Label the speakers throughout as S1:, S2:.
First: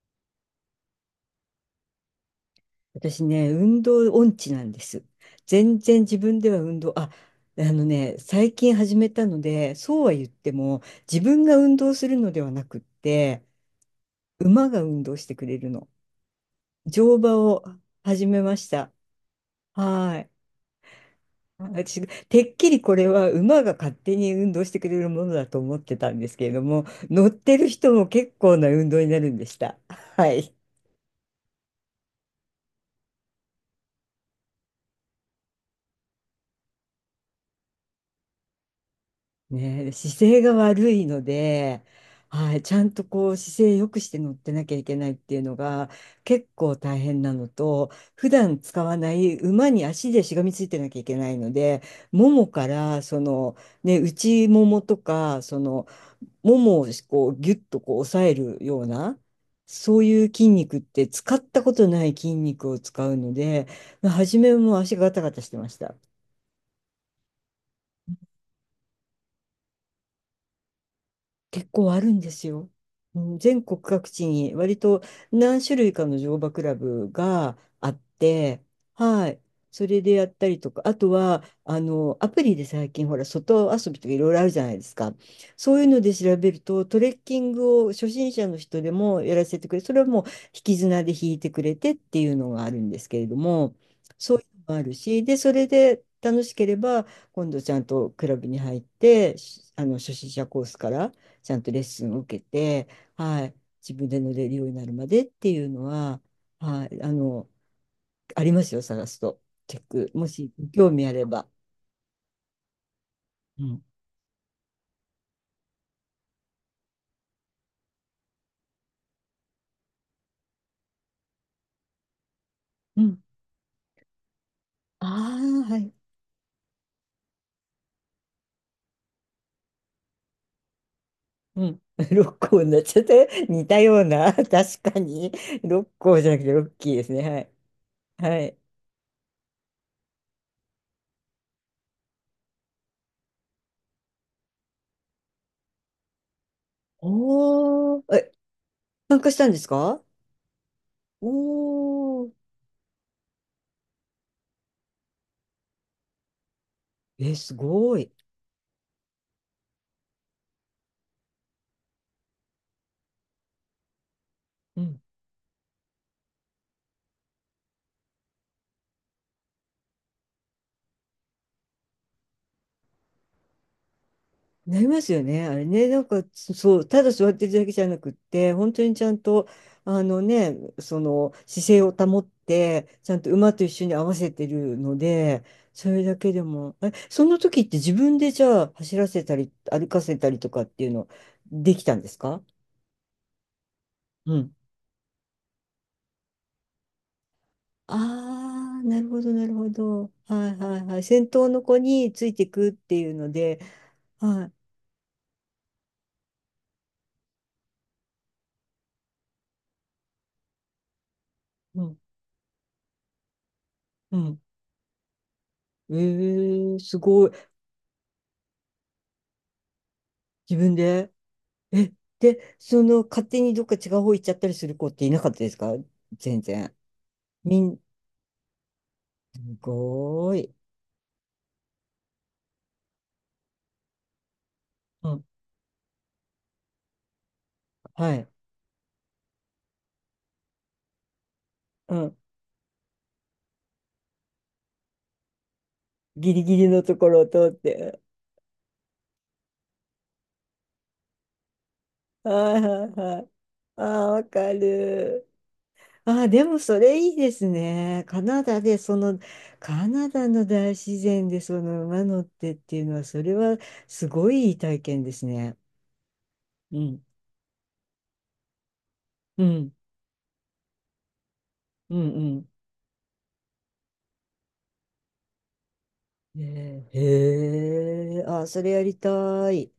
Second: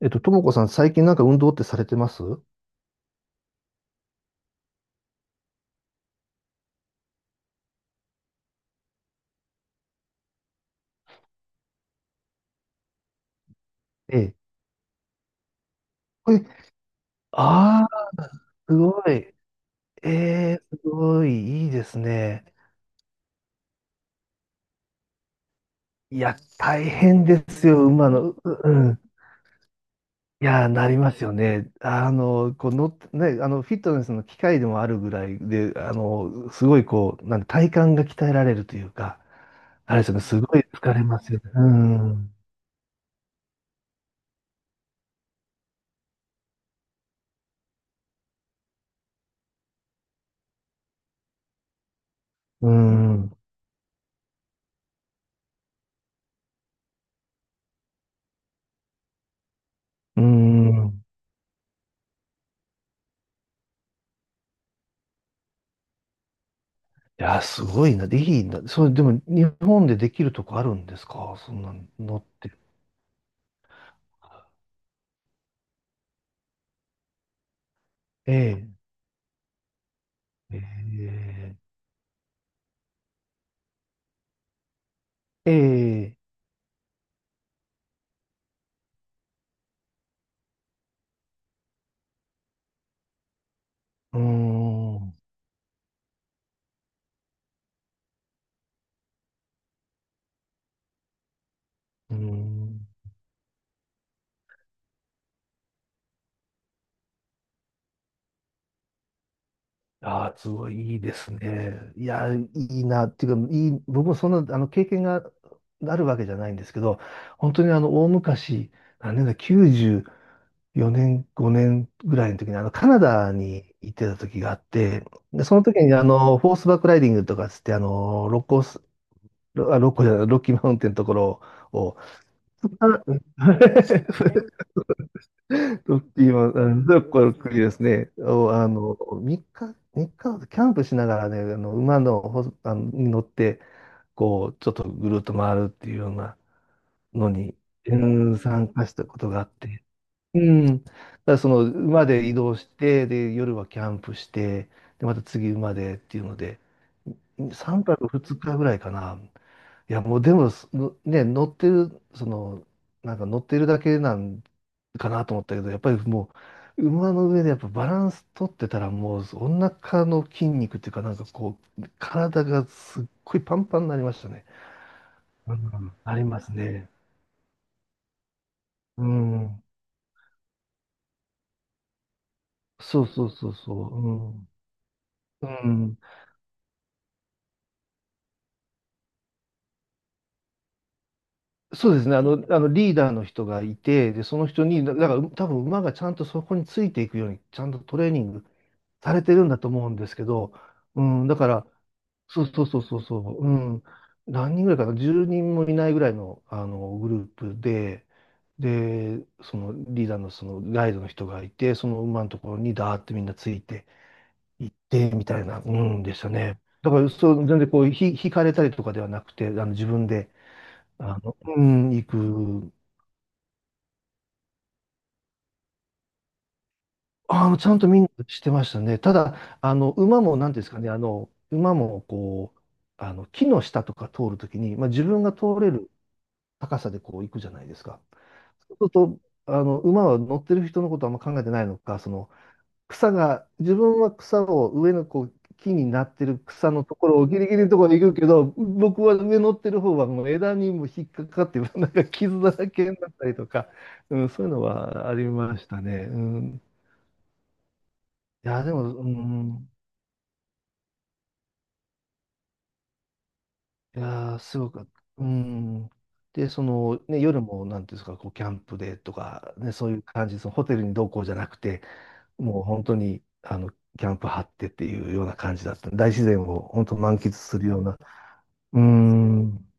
S1: ともこさん、最近運動ってされてます？
S2: 私ね、運動音痴なんです。全然自分では運動、あ、最近始めたので、そうは言っても、自分が運動するのではなくって、
S1: ええ。
S2: 馬が運動してくれるの。
S1: え、
S2: 乗馬を
S1: ああ、
S2: 始めまし
S1: す
S2: た。
S1: ごい。え
S2: はい。
S1: え、すごい、いいです
S2: 私、て
S1: ね。
S2: っきりこれは馬が勝手に運動してくれるものだと思ってたん
S1: い
S2: です
S1: や、
S2: けれども、
S1: 大変
S2: 乗っ
S1: で
S2: て
S1: す
S2: る
S1: よ、
S2: 人も
S1: 馬の。
S2: 結
S1: う
S2: 構な
S1: う
S2: 運動
S1: ん。
S2: になるんでした。は
S1: い
S2: い。
S1: や、なりますよね。あの、この、ね、あの、フィットネスの機械でもあるぐらいで、すごいこう、体幹が鍛えられるというか、
S2: ねえ、
S1: あれですよ
S2: 姿
S1: ね、す
S2: 勢が
S1: ごい
S2: 悪
S1: 疲れ
S2: い
S1: ま
S2: の
S1: すよね。う
S2: で、
S1: ん。
S2: はい、ちゃんとこう姿勢良くして乗ってなきゃいけないっていうのが結構大変なのと、普段使わない馬に足でしがみついてなきゃいけないので、ももか
S1: う
S2: ら
S1: ん。
S2: ね、内ももとか、ももをこうギュッとこう押さえるような、そう
S1: う
S2: いう筋肉っ
S1: ん。
S2: て使ったことない筋肉を使うので、初めも足がガタガタしてました。
S1: いや、すごいな。でいいんだ。それ、でも、日本でできるとこあるんですか、そん
S2: 結
S1: な
S2: 構ある
S1: の
S2: ん
S1: っ
S2: です
S1: て？
S2: よ。うん、全国各地に割と何種類かの乗馬クラブがあっ
S1: え
S2: て、
S1: え、
S2: はい。それでやった
S1: え
S2: りとか、あとは、
S1: え、
S2: アプリで最近、ほら、外遊びとかいろいろあるじゃないですか。
S1: え
S2: そういうので
S1: え、
S2: 調べると、トレッキングを初心者の人でもやらせてくれ、それはもう引き綱で引いてくれてっていうのがあるんですけれども、
S1: うー
S2: そういうのもある
S1: ん、う
S2: し、で、それで楽しければ、今度ちゃんとクラブに入って、しあの、初心者コースから、ちゃんとレッスン
S1: ー
S2: を受け
S1: ん。
S2: て、はい、自分で乗れるようになるまでっていうのは、はい、ありますよ、探すと。チェック。も
S1: ああ、す
S2: し、
S1: ご
S2: 興
S1: いいい
S2: 味
S1: で
S2: あれ
S1: す
S2: ば。
S1: ね。いや、いいな。っていうか、
S2: う
S1: い
S2: ん。
S1: い、僕もそんな、経験があるわけじゃないんですけど、本当に大昔、何年だ、94年、5年ぐらいの時に、カナ
S2: うん。
S1: ダに行ってた時があって、
S2: あ
S1: で、その
S2: あ、は
S1: 時
S2: い。
S1: にフォースバックライディングとかつって、あの、六甲ロ、あ、ロッコじゃない、ロッキーマウンテンのところ
S2: うん。
S1: を、
S2: 六甲になっ
S1: あ
S2: ちゃっ て、似たような、確かに。六
S1: ロッ
S2: 甲
S1: キ
S2: じゃ
S1: ー
S2: なく
S1: マウ
S2: て
S1: ンテ
S2: ロッ
S1: ン、
S2: キー
S1: ロ
S2: で
S1: ッ
S2: す
S1: コの
S2: ね。
S1: 国ですね、
S2: はい。は
S1: を、
S2: い。
S1: 3日、三日、キャンプしながらね、あの、馬の、ほ、あの、に乗って、こう、ちょっとぐるっと回るっていうようなのに、う
S2: おー。え、
S1: ん、参加したこ
S2: 参
S1: と
S2: 加し
S1: があ
S2: た
S1: っ
S2: んです
S1: て、
S2: か？
S1: うん。だからその馬
S2: お
S1: で
S2: ー。
S1: 移動して、で、夜はキャンプして、で、また次馬でっていうので、
S2: え、す
S1: 3
S2: ご
S1: 泊
S2: い。
S1: 2日ぐらいかな。いや、もうでも、すのね、乗ってる、その、乗ってるだけなん
S2: うん、
S1: かなと思ったけど、やっぱりもう、馬の上でやっぱバランス取ってたら、もう、お腹の筋肉っていうか、なんかこう、体がすっごいパンパンになりましたね。
S2: なりますよね。あ
S1: う
S2: れね、
S1: ん、
S2: なん
S1: あり
S2: か
S1: ます
S2: そう、
S1: ね。
S2: ただ座ってるだけじゃなくって、本当にち
S1: う
S2: ゃんと、
S1: ん。
S2: その姿勢を保って、
S1: そう
S2: ちゃん
S1: そ
S2: と
S1: うそ
S2: 馬
S1: う
S2: と一
S1: そ
S2: 緒に合わせてるので、
S1: う。うん。う
S2: そ
S1: ん。
S2: れだけでも、え、その時って自分でじゃあ走らせたり、歩かせたりとかっていうのでき
S1: そ
S2: た
S1: う
S2: ん
S1: で
S2: で
S1: すね。
S2: す
S1: あの、
S2: か？
S1: あのリーダーの人がいて、で、
S2: う
S1: その
S2: ん。
S1: 人に、だから多分馬がちゃんとそこについていくように、ちゃんとトレーニング
S2: ああ、なる
S1: さ
S2: ほ
S1: れ
S2: ど、
S1: てる
S2: な
S1: ん
S2: る
S1: だと
S2: ほ
S1: 思うんで
S2: ど。
S1: すけ
S2: は
S1: ど、
S2: いはいはい。
S1: うん、
S2: 先
S1: だか
S2: 頭の
S1: ら、
S2: 子につい
S1: そ
S2: て
S1: う
S2: い
S1: そう
S2: くっ
S1: そうそ
S2: て
S1: う
S2: いう
S1: そ
S2: の
S1: う、う
S2: で、
S1: ん、
S2: は
S1: 何人
S2: い。
S1: ぐらいかな、10人もいないぐらいのあのグループで、で、そのリーダーのそのガイドの人がいて、
S2: う
S1: そ
S2: ん、
S1: の馬のところにダーってみんなついて
S2: うん。
S1: いって、みたいな、うんでしたね。
S2: ええ、
S1: だ
S2: す
S1: から、
S2: ごい。
S1: そう、全然こう、引かれたりとかではなくて、あの自分で、
S2: 自分で。
S1: うん、
S2: え、
S1: 行
S2: で、
S1: く。
S2: 勝手にどっか違う方行っちゃったりする子っていなかったですか？全然。み
S1: ちゃ
S2: ん、
S1: んと見にしてましたね。ただ、
S2: すごー
S1: な
S2: い。
S1: んていうんですかね、馬も、こう、木の下とか通るときに、まあ、自
S2: う
S1: 分
S2: ん。
S1: が通れる高さでこう行くじゃないですか。
S2: はい。
S1: そうすると、馬は乗ってる人のことはあんま考えてないの
S2: う
S1: か、そ
S2: ん。
S1: の、草が、自分は草を上のこう木になって
S2: ギ
S1: る
S2: リギリ
S1: 草
S2: の
S1: の
S2: と
S1: と
S2: こ
S1: ころ
S2: ろを
S1: をギリ
S2: 通っ
S1: ギリのところ
S2: て。
S1: に行くけど、僕は上乗ってる方はもう枝にも引っかかって、なんか傷だ
S2: はい
S1: らけ
S2: はい
S1: になっ
S2: は
S1: た
S2: い。
S1: りとか、
S2: ああ、
S1: う
S2: わ
S1: ん、そうい
S2: か
S1: うのはあり
S2: る。
S1: ましたね。
S2: あ
S1: う
S2: あ、でも
S1: ん、
S2: それいいですね。カナ
S1: い
S2: ダ
S1: や、で
S2: で、
S1: も、うん。
S2: カナダの大自然でその馬乗ってっていうのは、それは
S1: い
S2: すご
S1: やー、
S2: いいい
S1: すご
S2: 体
S1: く、
S2: 験で
S1: う
S2: すね。
S1: ん。で、そ
S2: う
S1: の、
S2: ん。
S1: ね、夜も、なんていうんですか、こう、キャンプでと
S2: う
S1: か、
S2: ん。
S1: ね、そういう感じ、そのホテルに同行じゃなくて、
S2: うん、うん。
S1: もう本当に、キャンプ張ってっていうような感じだった。大自然を本
S2: ね
S1: 当
S2: え、
S1: 満喫するような。
S2: へえ、あ、それ
S1: うー
S2: やりた
S1: ん。
S2: い。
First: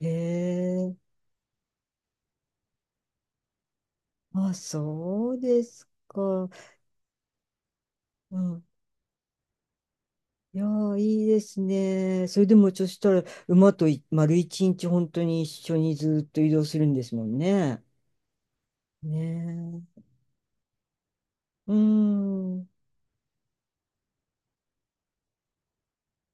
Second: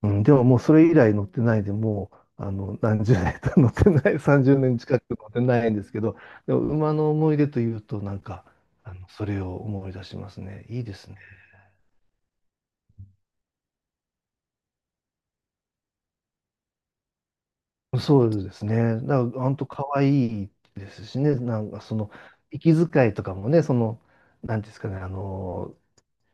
S2: へ
S1: うん、でももうそれ以
S2: え、
S1: 来乗ってないで、もう、何十年と 乗ってない、
S2: あ、
S1: 30年近く乗っ
S2: そう
S1: て
S2: で
S1: ないんで
S2: す
S1: すけど、
S2: か。
S1: でも馬の思い出というと、なん
S2: う
S1: か、
S2: ん。
S1: それを思い出します
S2: いや
S1: ね。いいで
S2: ー、
S1: すね。
S2: いいですね。それでも、そしたら、馬と丸一日、本当に一緒にずっと移動するんですもんね。
S1: そうですね。だから、本当
S2: ね
S1: 可
S2: え。
S1: 愛いですしね。なん
S2: う
S1: か、その、
S2: ん、うん、
S1: 息遣いとかもね、その、なんていうんですかね、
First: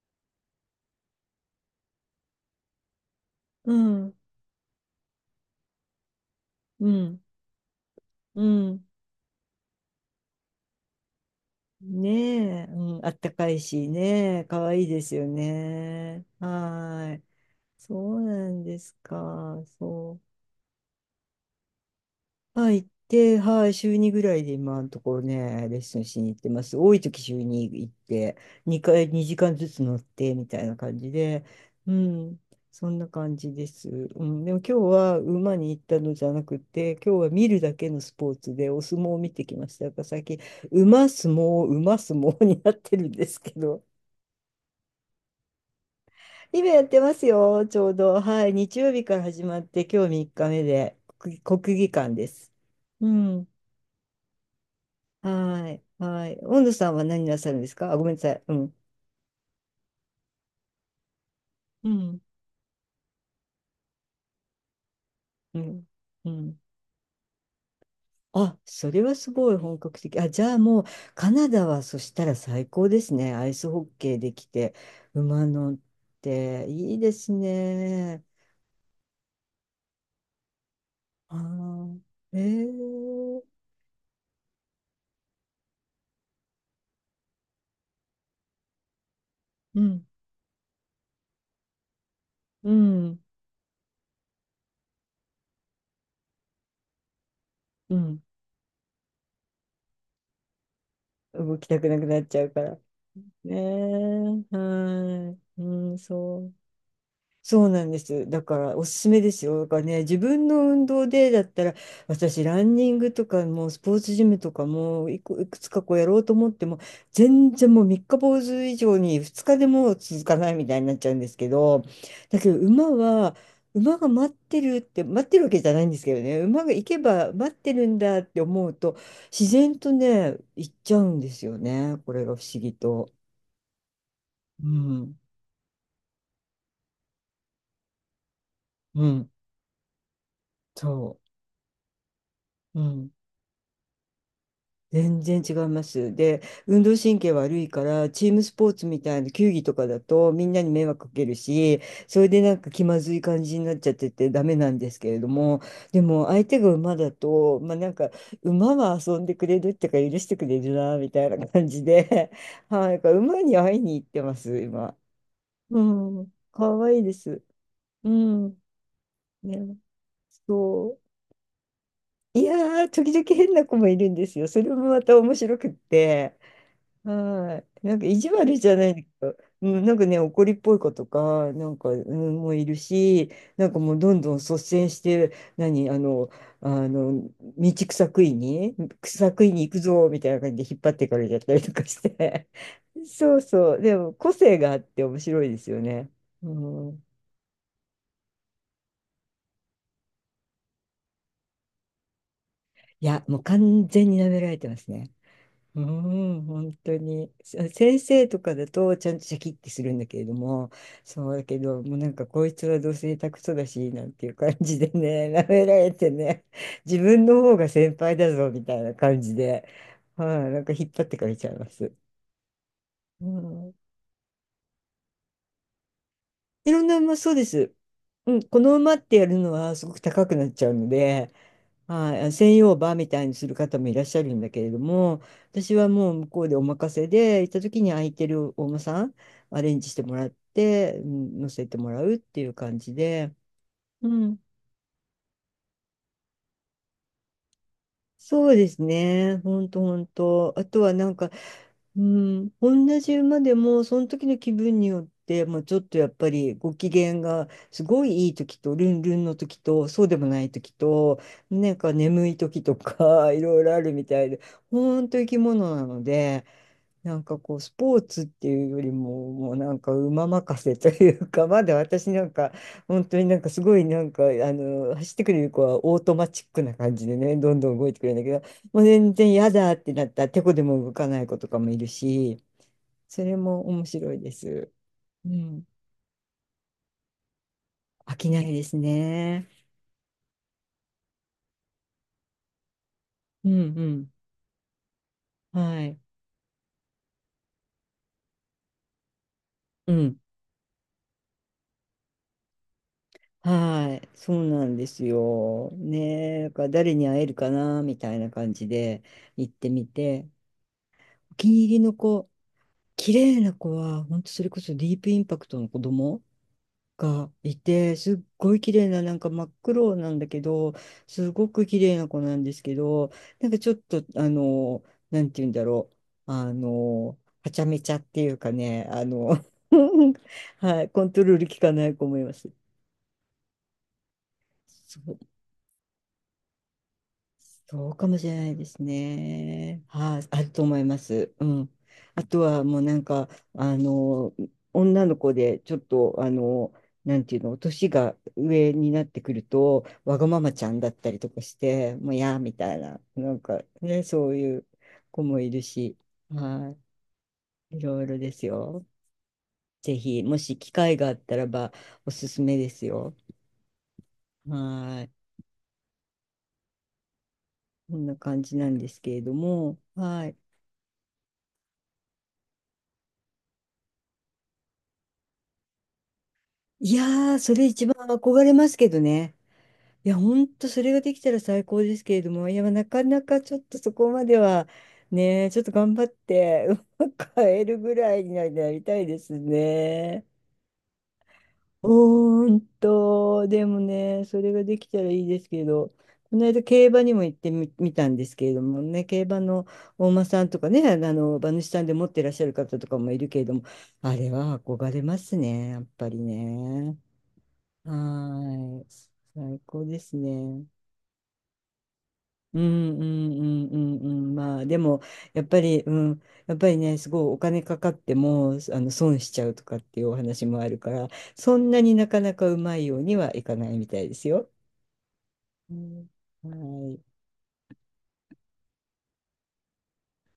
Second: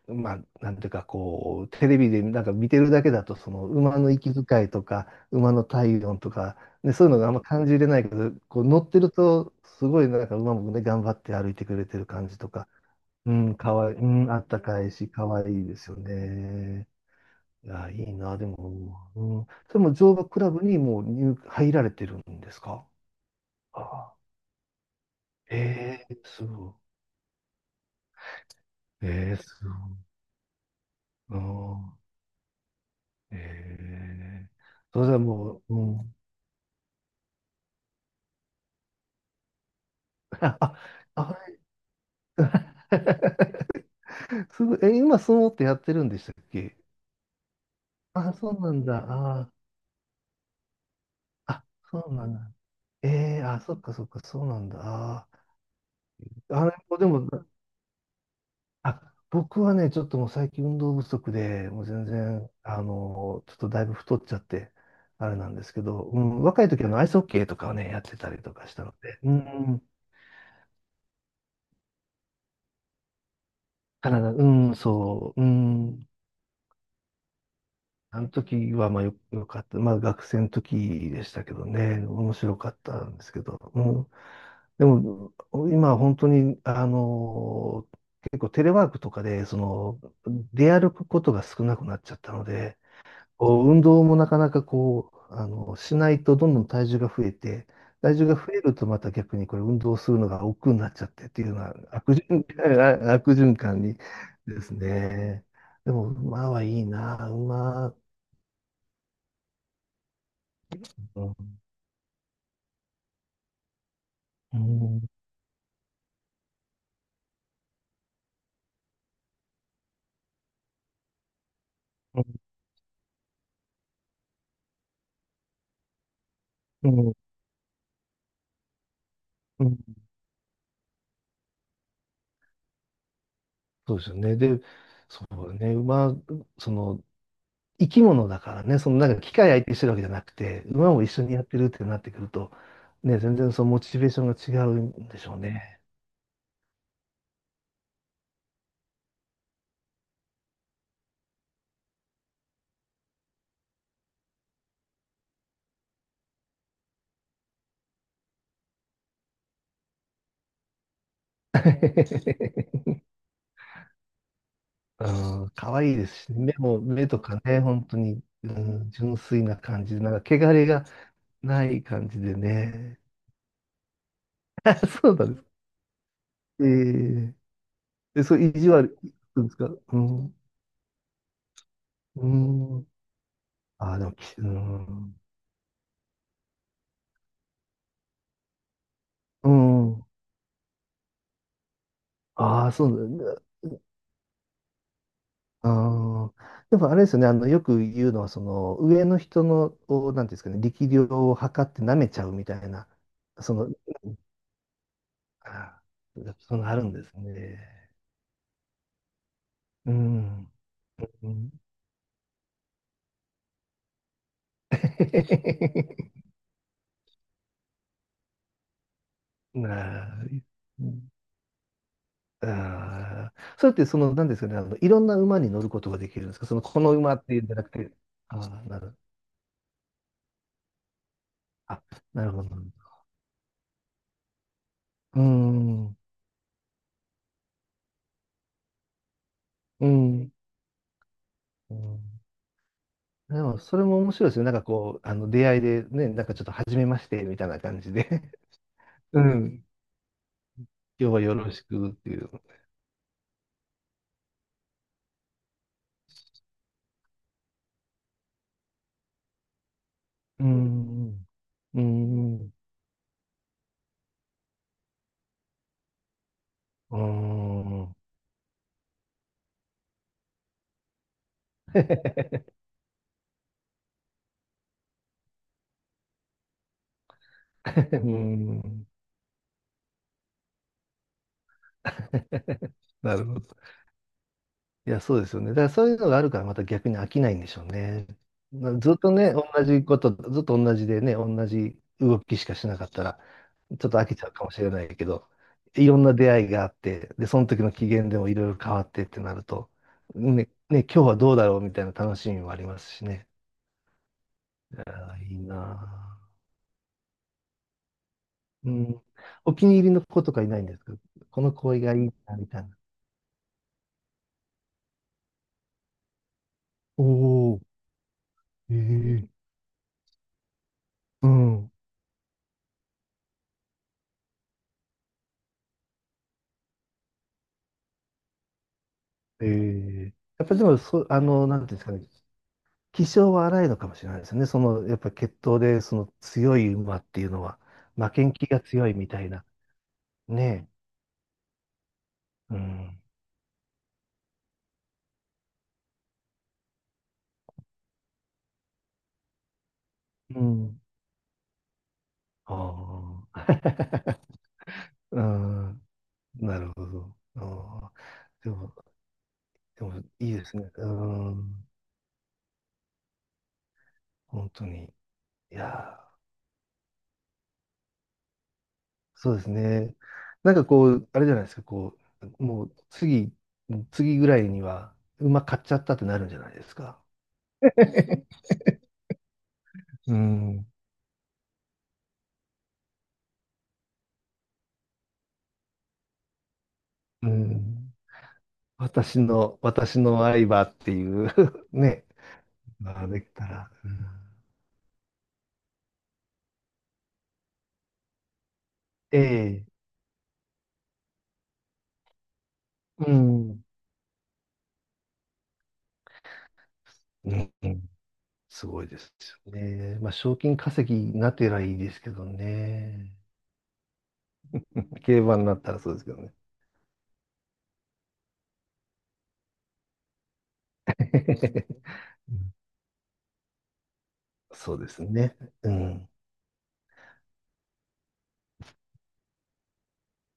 S1: まあ、なんていうか、こう、テレビでなんか見てるだけだと、その、馬の息遣いとか、馬の体温とか、
S2: う
S1: ね、そういう
S2: ん、
S1: のがあんま感じれないけど、
S2: う
S1: こう、乗
S2: ん。
S1: ってると、すごい、なんか、馬もね、頑張って歩いてくれてる
S2: ね
S1: 感じと
S2: え、
S1: か、
S2: うん、あった
S1: う
S2: か
S1: ん、
S2: い
S1: 可
S2: し
S1: 愛いい、うん、あ
S2: ね、
S1: っ
S2: か
S1: た
S2: わ
S1: か
S2: いい
S1: い
S2: で
S1: し、
S2: すよ
S1: 可愛いですよ
S2: ね。
S1: ね。
S2: はーい。
S1: いや、
S2: そ
S1: いい
S2: う
S1: な、で
S2: なんです
S1: も、うん、
S2: か。
S1: それも乗
S2: そ
S1: 馬
S2: う。
S1: クラブにもう入られてるんです
S2: はい、行
S1: か？
S2: って、はい、
S1: あ
S2: 週2
S1: あ、
S2: ぐらいで今のところね、レッスン
S1: え
S2: し
S1: え、
S2: に行っ
S1: す
S2: てます。
S1: ご
S2: 多い時週2行って、2
S1: い。
S2: 回、
S1: え
S2: 2
S1: え、
S2: 時間
S1: す
S2: ずつ乗ってみたいな感じ
S1: ご
S2: で、う
S1: い。ああ、
S2: ん、そんな感じです。うん、
S1: ええ、
S2: でも今日
S1: それ
S2: は
S1: は
S2: 馬
S1: も
S2: に
S1: う、
S2: 行っ
S1: う
S2: たの
S1: ん。
S2: じゃなくて、今日は見るだけのスポーツでお相撲を見てきました。だから最近、
S1: あ、
S2: 馬相
S1: あ、
S2: 撲、馬相撲になってるんですけど、
S1: すごい。え、今、相撲ってやってるんでしたっ
S2: 今
S1: け？
S2: やってますよ、ちょうど。
S1: あ、
S2: は
S1: そ
S2: い、
S1: うな
S2: 日
S1: ん
S2: 曜日
S1: だ。
S2: から始
S1: あ
S2: まって、今日3日目で、国
S1: あ、あ、
S2: 国技
S1: そ
S2: 館
S1: うな
S2: で
S1: ん
S2: す。
S1: だ。
S2: う
S1: ええ、
S2: ん、
S1: あ、そっかそっか、そうなんだ。あ
S2: はい。はい。
S1: あ、
S2: 温
S1: あ
S2: 度
S1: れ
S2: さん
S1: も
S2: は
S1: で
S2: 何な
S1: も、
S2: さるんですか？あ、ごめんなさい。うん。
S1: あ、僕はね、ちょっともう最近運動不足で、もう
S2: う
S1: 全
S2: ん。
S1: 然、ちょっとだいぶ太っちゃって、あれなん
S2: う
S1: ですけ
S2: ん。
S1: ど、う
S2: う
S1: ん、
S2: ん。
S1: 若い時はあのアイスホッケーとかをね、やってたりと
S2: あ、
S1: かした
S2: そ
S1: の
S2: れは
S1: で、
S2: す
S1: う
S2: ごい本
S1: ん、
S2: 格的。あ、じゃあもう、カナダはそしたら最高ですね。アイスホッケーで
S1: 体、う
S2: きて、
S1: ん、そう、う
S2: 馬乗っ
S1: ん、
S2: て、いいです
S1: あ
S2: ね。
S1: の時はまあよ、よかった。まあ学生の時でし
S2: あ
S1: たけど
S2: あ、
S1: ね、面
S2: え
S1: 白かったんですけ
S2: ー、
S1: ど、うん、でも、今は本当に、結構テレワークとかで、そ
S2: う
S1: の、
S2: ん。
S1: 出歩くことが少なくなっちゃったの
S2: う
S1: で、
S2: ん。
S1: こう運動もなかなかこう、しないとどんどん体重が増えて、
S2: う
S1: 体
S2: ん。
S1: 重が増えるとまた逆にこれ運動するのが億劫になっちゃってっていうよ
S2: 動
S1: う
S2: き
S1: な
S2: たくなく
S1: 悪
S2: なっちゃ
S1: 循
S2: うから。
S1: 環、悪
S2: ね
S1: 循環に
S2: え、
S1: です
S2: は
S1: ね。
S2: い。う
S1: で
S2: ん、
S1: も
S2: そ
S1: 馬
S2: う。
S1: はいいな、
S2: そうなん
S1: 馬。
S2: です。だからおすすめですよ。だからね、自分の運動
S1: う
S2: で
S1: ん
S2: だったら、私、ランニングとかも、スポーツジムと
S1: う
S2: か
S1: ん
S2: も、いく、いくつかこうやろうと思っても、全然もう三日坊主以上に二日でも続かないみたいになっちゃうんですけど、だけど馬は、馬が待ってるって、待ってるわけじゃないんですけどね、馬が行
S1: う
S2: け
S1: ん
S2: ば待ってるんだって思うと、自
S1: う
S2: 然
S1: ん、
S2: とね、行っちゃうんですよね。これが不思議と。
S1: そうですよね。で、
S2: うん、
S1: そうね、馬、その、生き物だからね、その
S2: う
S1: なんか
S2: ん、
S1: 機械相手にしてるわけじゃなくて、馬も一
S2: そ
S1: 緒にやってるってなってくると、
S2: う。うん、
S1: ね、全然そのモチベーションが違うんで
S2: 全
S1: しょう
S2: 然違い
S1: ね。
S2: ます。で、運動神経悪いから、チームスポーツみたいな球技とかだと、みんなに迷惑かけるし、それでなんか気まずい感じになっちゃっててダメなんですけれども、でも相手が馬だと、まあなんか、馬は遊んでくれるってか許してくれるな、みたいな感じで、はい、だから馬に会いに行ってます、今。
S1: うん、可
S2: う
S1: 愛いです
S2: ん、
S1: しね、目
S2: か
S1: も、
S2: わいい
S1: 目
S2: で
S1: とか
S2: す。
S1: ね、本当
S2: う
S1: に、う
S2: ん、
S1: ん、純粋な
S2: ね、
S1: 感じで、なんか、汚れが
S2: そう。
S1: ない感じで
S2: いやー、
S1: ね。
S2: 時々変な子もいるんですよ。それ もま
S1: そう
S2: た
S1: な
S2: 面
S1: んです。
S2: 白くって。
S1: ええ、
S2: はい。なんか意
S1: で、
S2: 地
S1: そう、意
S2: 悪じ
S1: 地
S2: ゃないん
S1: 悪
S2: だけ
S1: い
S2: ど、
S1: くんですか？
S2: うん、なん
S1: う
S2: かね、
S1: ん。
S2: 怒りっぽい子とか、なんか、う
S1: う
S2: ん、もういる
S1: ん。
S2: し、なんか
S1: あ
S2: も
S1: あ、
S2: う
S1: でも、
S2: どんど
S1: き
S2: ん
S1: う
S2: 率先し
S1: ん。
S2: て、何、あの、あの、道草食いに、草食
S1: う
S2: いに行く
S1: ん。
S2: ぞ、みたいな感じで引っ張ってかれちゃったりとかして。
S1: ああ、そうな んだ
S2: そう
S1: ね。
S2: そう。でも、個性があって面白いですよね。
S1: あ
S2: う
S1: あ。でも、あれ
S2: ん。
S1: ですよね、よく言うのは、その、上の人の、を、なんていうんですかね、力量を測って舐めちゃうみたいな、
S2: いや、もう
S1: その、
S2: 完全に舐められてますね。う
S1: ああ、
S2: ん、
S1: その
S2: 本
S1: ある
S2: 当
S1: んです
S2: に。せ
S1: ね。
S2: 先生とかだとちゃんとシャキッてする
S1: う
S2: んだけれど
S1: ん。
S2: も、
S1: う
S2: そうだ
S1: ん。
S2: けど、もうなんかこいつはどうせ下手くそだし、なんていう感じでね、舐められて ね、自分の方が先輩だぞみたいな感じで、
S1: なあ、
S2: はい、なんか引っ張ってかれちゃいます。う
S1: ああ、それ
S2: ん、
S1: ってその、なんですかね、いろんな馬に乗ることができるんですか？その、
S2: い
S1: こ
S2: ろん
S1: の
S2: な
S1: 馬
S2: 馬、
S1: っ
S2: そう
S1: ていう
S2: で
S1: んじゃなく
S2: す。
S1: て、
S2: う
S1: あ
S2: ん、こ
S1: あ、
S2: の
S1: な
S2: 馬
S1: る、
S2: ってやるのはすごく高くなっちゃうので、
S1: あ、
S2: は
S1: な
S2: い、
S1: るほど。
S2: 専用バーみたいにする方もいらっしゃるんだけれども、
S1: う
S2: 私
S1: ん、
S2: は
S1: うん、
S2: もう向こうでお任せで、行った時に空いてるお馬さん、アレンジしてもらっ
S1: う
S2: て、うん、乗せても
S1: ん。
S2: らうっていう感じで、
S1: でも、それも
S2: う
S1: 面白いで
S2: ん、
S1: すよ。なんかこう、出会いでね、なんかちょっと初めまして、みたいな感じで
S2: そうです
S1: う
S2: ね、ほ
S1: ん。
S2: ん とほんと。あとはな
S1: 今日
S2: ん
S1: は
S2: か、
S1: よろしくっ
S2: う
S1: ていう。
S2: ん、同じ馬でもその時の気分によって、もうちょっとやっぱりご機嫌がすごいいい時とルンルンの時とそうでもな
S1: う
S2: い時と
S1: ん、
S2: なん
S1: うん、う
S2: か眠い
S1: ん、う
S2: 時とか いろいろあるみたいで、本当生き物なので、
S1: ん、
S2: なんかこう、スポーツっていうよりも、もうなんか馬任せというか、まだ私なんか、本当になんかすごいなんか、走ってくれる子はオートマチックな感じでね、どんどん動いて く
S1: う
S2: れるんだけど、もう
S1: ん、
S2: 全然嫌だってなったら、てこでも動かない子とかもいるし、
S1: な
S2: そ
S1: るほ
S2: れ
S1: ど。
S2: も面白いです。
S1: いや、そうで
S2: う
S1: すよね。だか
S2: ん。
S1: らそういうのがあるからまた逆に飽きないんでしょうね。
S2: 飽きないで
S1: ま
S2: す
S1: あずっとね、同
S2: ね。
S1: じこと、ずっと同じでね、同じ動きしかしなかったら、
S2: う
S1: ちょっと飽
S2: ん、
S1: きちゃうかもしれないけど、
S2: うん。は
S1: いろ
S2: い。
S1: んな出会いがあって、で、その時の機嫌でもいろいろ変わってってなると、
S2: うん。
S1: ね、ね、今日はどうだろうみたいな楽しみもありますしね。
S2: はい。そうなんです
S1: あーいいな
S2: よ。
S1: あ、
S2: ねえ、だから誰に会えるかな、みたいな感じ
S1: う
S2: で
S1: ん。
S2: 行っ
S1: お気
S2: て
S1: に入
S2: み
S1: りの子
S2: て。
S1: とかいないんですか？
S2: お
S1: こ
S2: 気
S1: の
S2: に入
S1: 行
S2: り
S1: 為
S2: の
S1: がいい
S2: 子、
S1: な、みたいな。
S2: 綺麗な子は、本当それこそディープインパクトの子供
S1: お
S2: がい
S1: お、
S2: て、すっごい綺麗な、なん
S1: え
S2: か
S1: え、
S2: 真っ黒なんだけど、
S1: う
S2: すごく
S1: ん。
S2: 綺麗な子なんですけど、なんかちょっと、なんて言うんだろう、はちゃめちゃっていうかね、
S1: え え、やっぱでも、
S2: はい、
S1: そ
S2: コ
S1: う、
S2: ントロール効
S1: なん
S2: か
S1: ていうんです
S2: な
S1: か
S2: い
S1: ね。
S2: 子もいます。
S1: 気性は荒いのかもしれないですね。その、やっ
S2: そ
S1: ぱ
S2: う
S1: 血統で、その強い馬っていうのは、
S2: そうか
S1: 負
S2: も
S1: け
S2: し
S1: ん
S2: れな
S1: 気
S2: い
S1: が
S2: です
S1: 強いみたいな。
S2: ね。はい、あると
S1: ね
S2: 思います。うん。あと
S1: え。う
S2: はもうな
S1: ん。
S2: んか、女の子でちょっと、なんていうの、年が上になってくると、わが
S1: う
S2: ままちゃん
S1: ん。
S2: だったりとかして、もうやーみたいな、
S1: あ
S2: な
S1: あ。
S2: んかね、そう いう
S1: う
S2: 子もいる
S1: ん。
S2: し、
S1: なる
S2: は
S1: ほど。
S2: い、い
S1: ああ。
S2: ろいろです
S1: でも、
S2: よ。
S1: でも、
S2: ぜひ、
S1: いい
S2: も
S1: で
S2: し
S1: すね。
S2: 機
S1: う
S2: 会があったら
S1: ん。
S2: ば、おすすめですよ。
S1: 本当に。
S2: はい、
S1: いや
S2: こんな感じなんですけ
S1: ー、
S2: れど
S1: そうです
S2: も、
S1: ね。
S2: はい。
S1: なんかこう、あれじゃないですか、こう、もう次、次ぐらいには、馬買っちゃったってなるんじゃないです
S2: い
S1: か。
S2: やー、それ一番 憧れますけどね。い
S1: う
S2: や、ほん
S1: ん。
S2: とそれができたら最高ですけれども、いや、なかなかちょっとそこまでは、ね、ちょっと頑張って、うま
S1: う
S2: く会えるぐ
S1: ん。
S2: らいになりたいで
S1: 私
S2: す
S1: の、私の
S2: ね。
S1: 相場っていう ね、
S2: ほん
S1: ができた
S2: と、で
S1: ら、
S2: も
S1: うん、
S2: ね、それができたらいいですけど、この間競馬にも行ってみ、見たんですけれどもね、
S1: え
S2: 競馬の
S1: え、
S2: 大間さんとかね、馬主さんで持ってらっしゃる方とか
S1: う
S2: もいるけれども、
S1: ん、
S2: あれは憧れますね、やっぱりね。
S1: うんうん、
S2: は
S1: す
S2: ー
S1: ご
S2: い。
S1: いですよ
S2: 最高で
S1: ね。まあ、
S2: す
S1: 賞金
S2: ね。
S1: 稼ぎになってりいいですけど
S2: うん、う
S1: ね。
S2: ん、うん、うん、うん。まあでも、
S1: 競馬
S2: や
S1: に
S2: っ
S1: な
S2: ぱ
S1: ったら
S2: り、
S1: そ
S2: う
S1: うですけど
S2: ん、
S1: ね。
S2: やっぱりね、すごいお金かかっても、損しちゃうとかっていうお話もあるから、そんなになか な
S1: う
S2: か
S1: ん、
S2: うまいようにはいかないみたいですよ。
S1: そうですね。う
S2: うん、
S1: ん
S2: はい。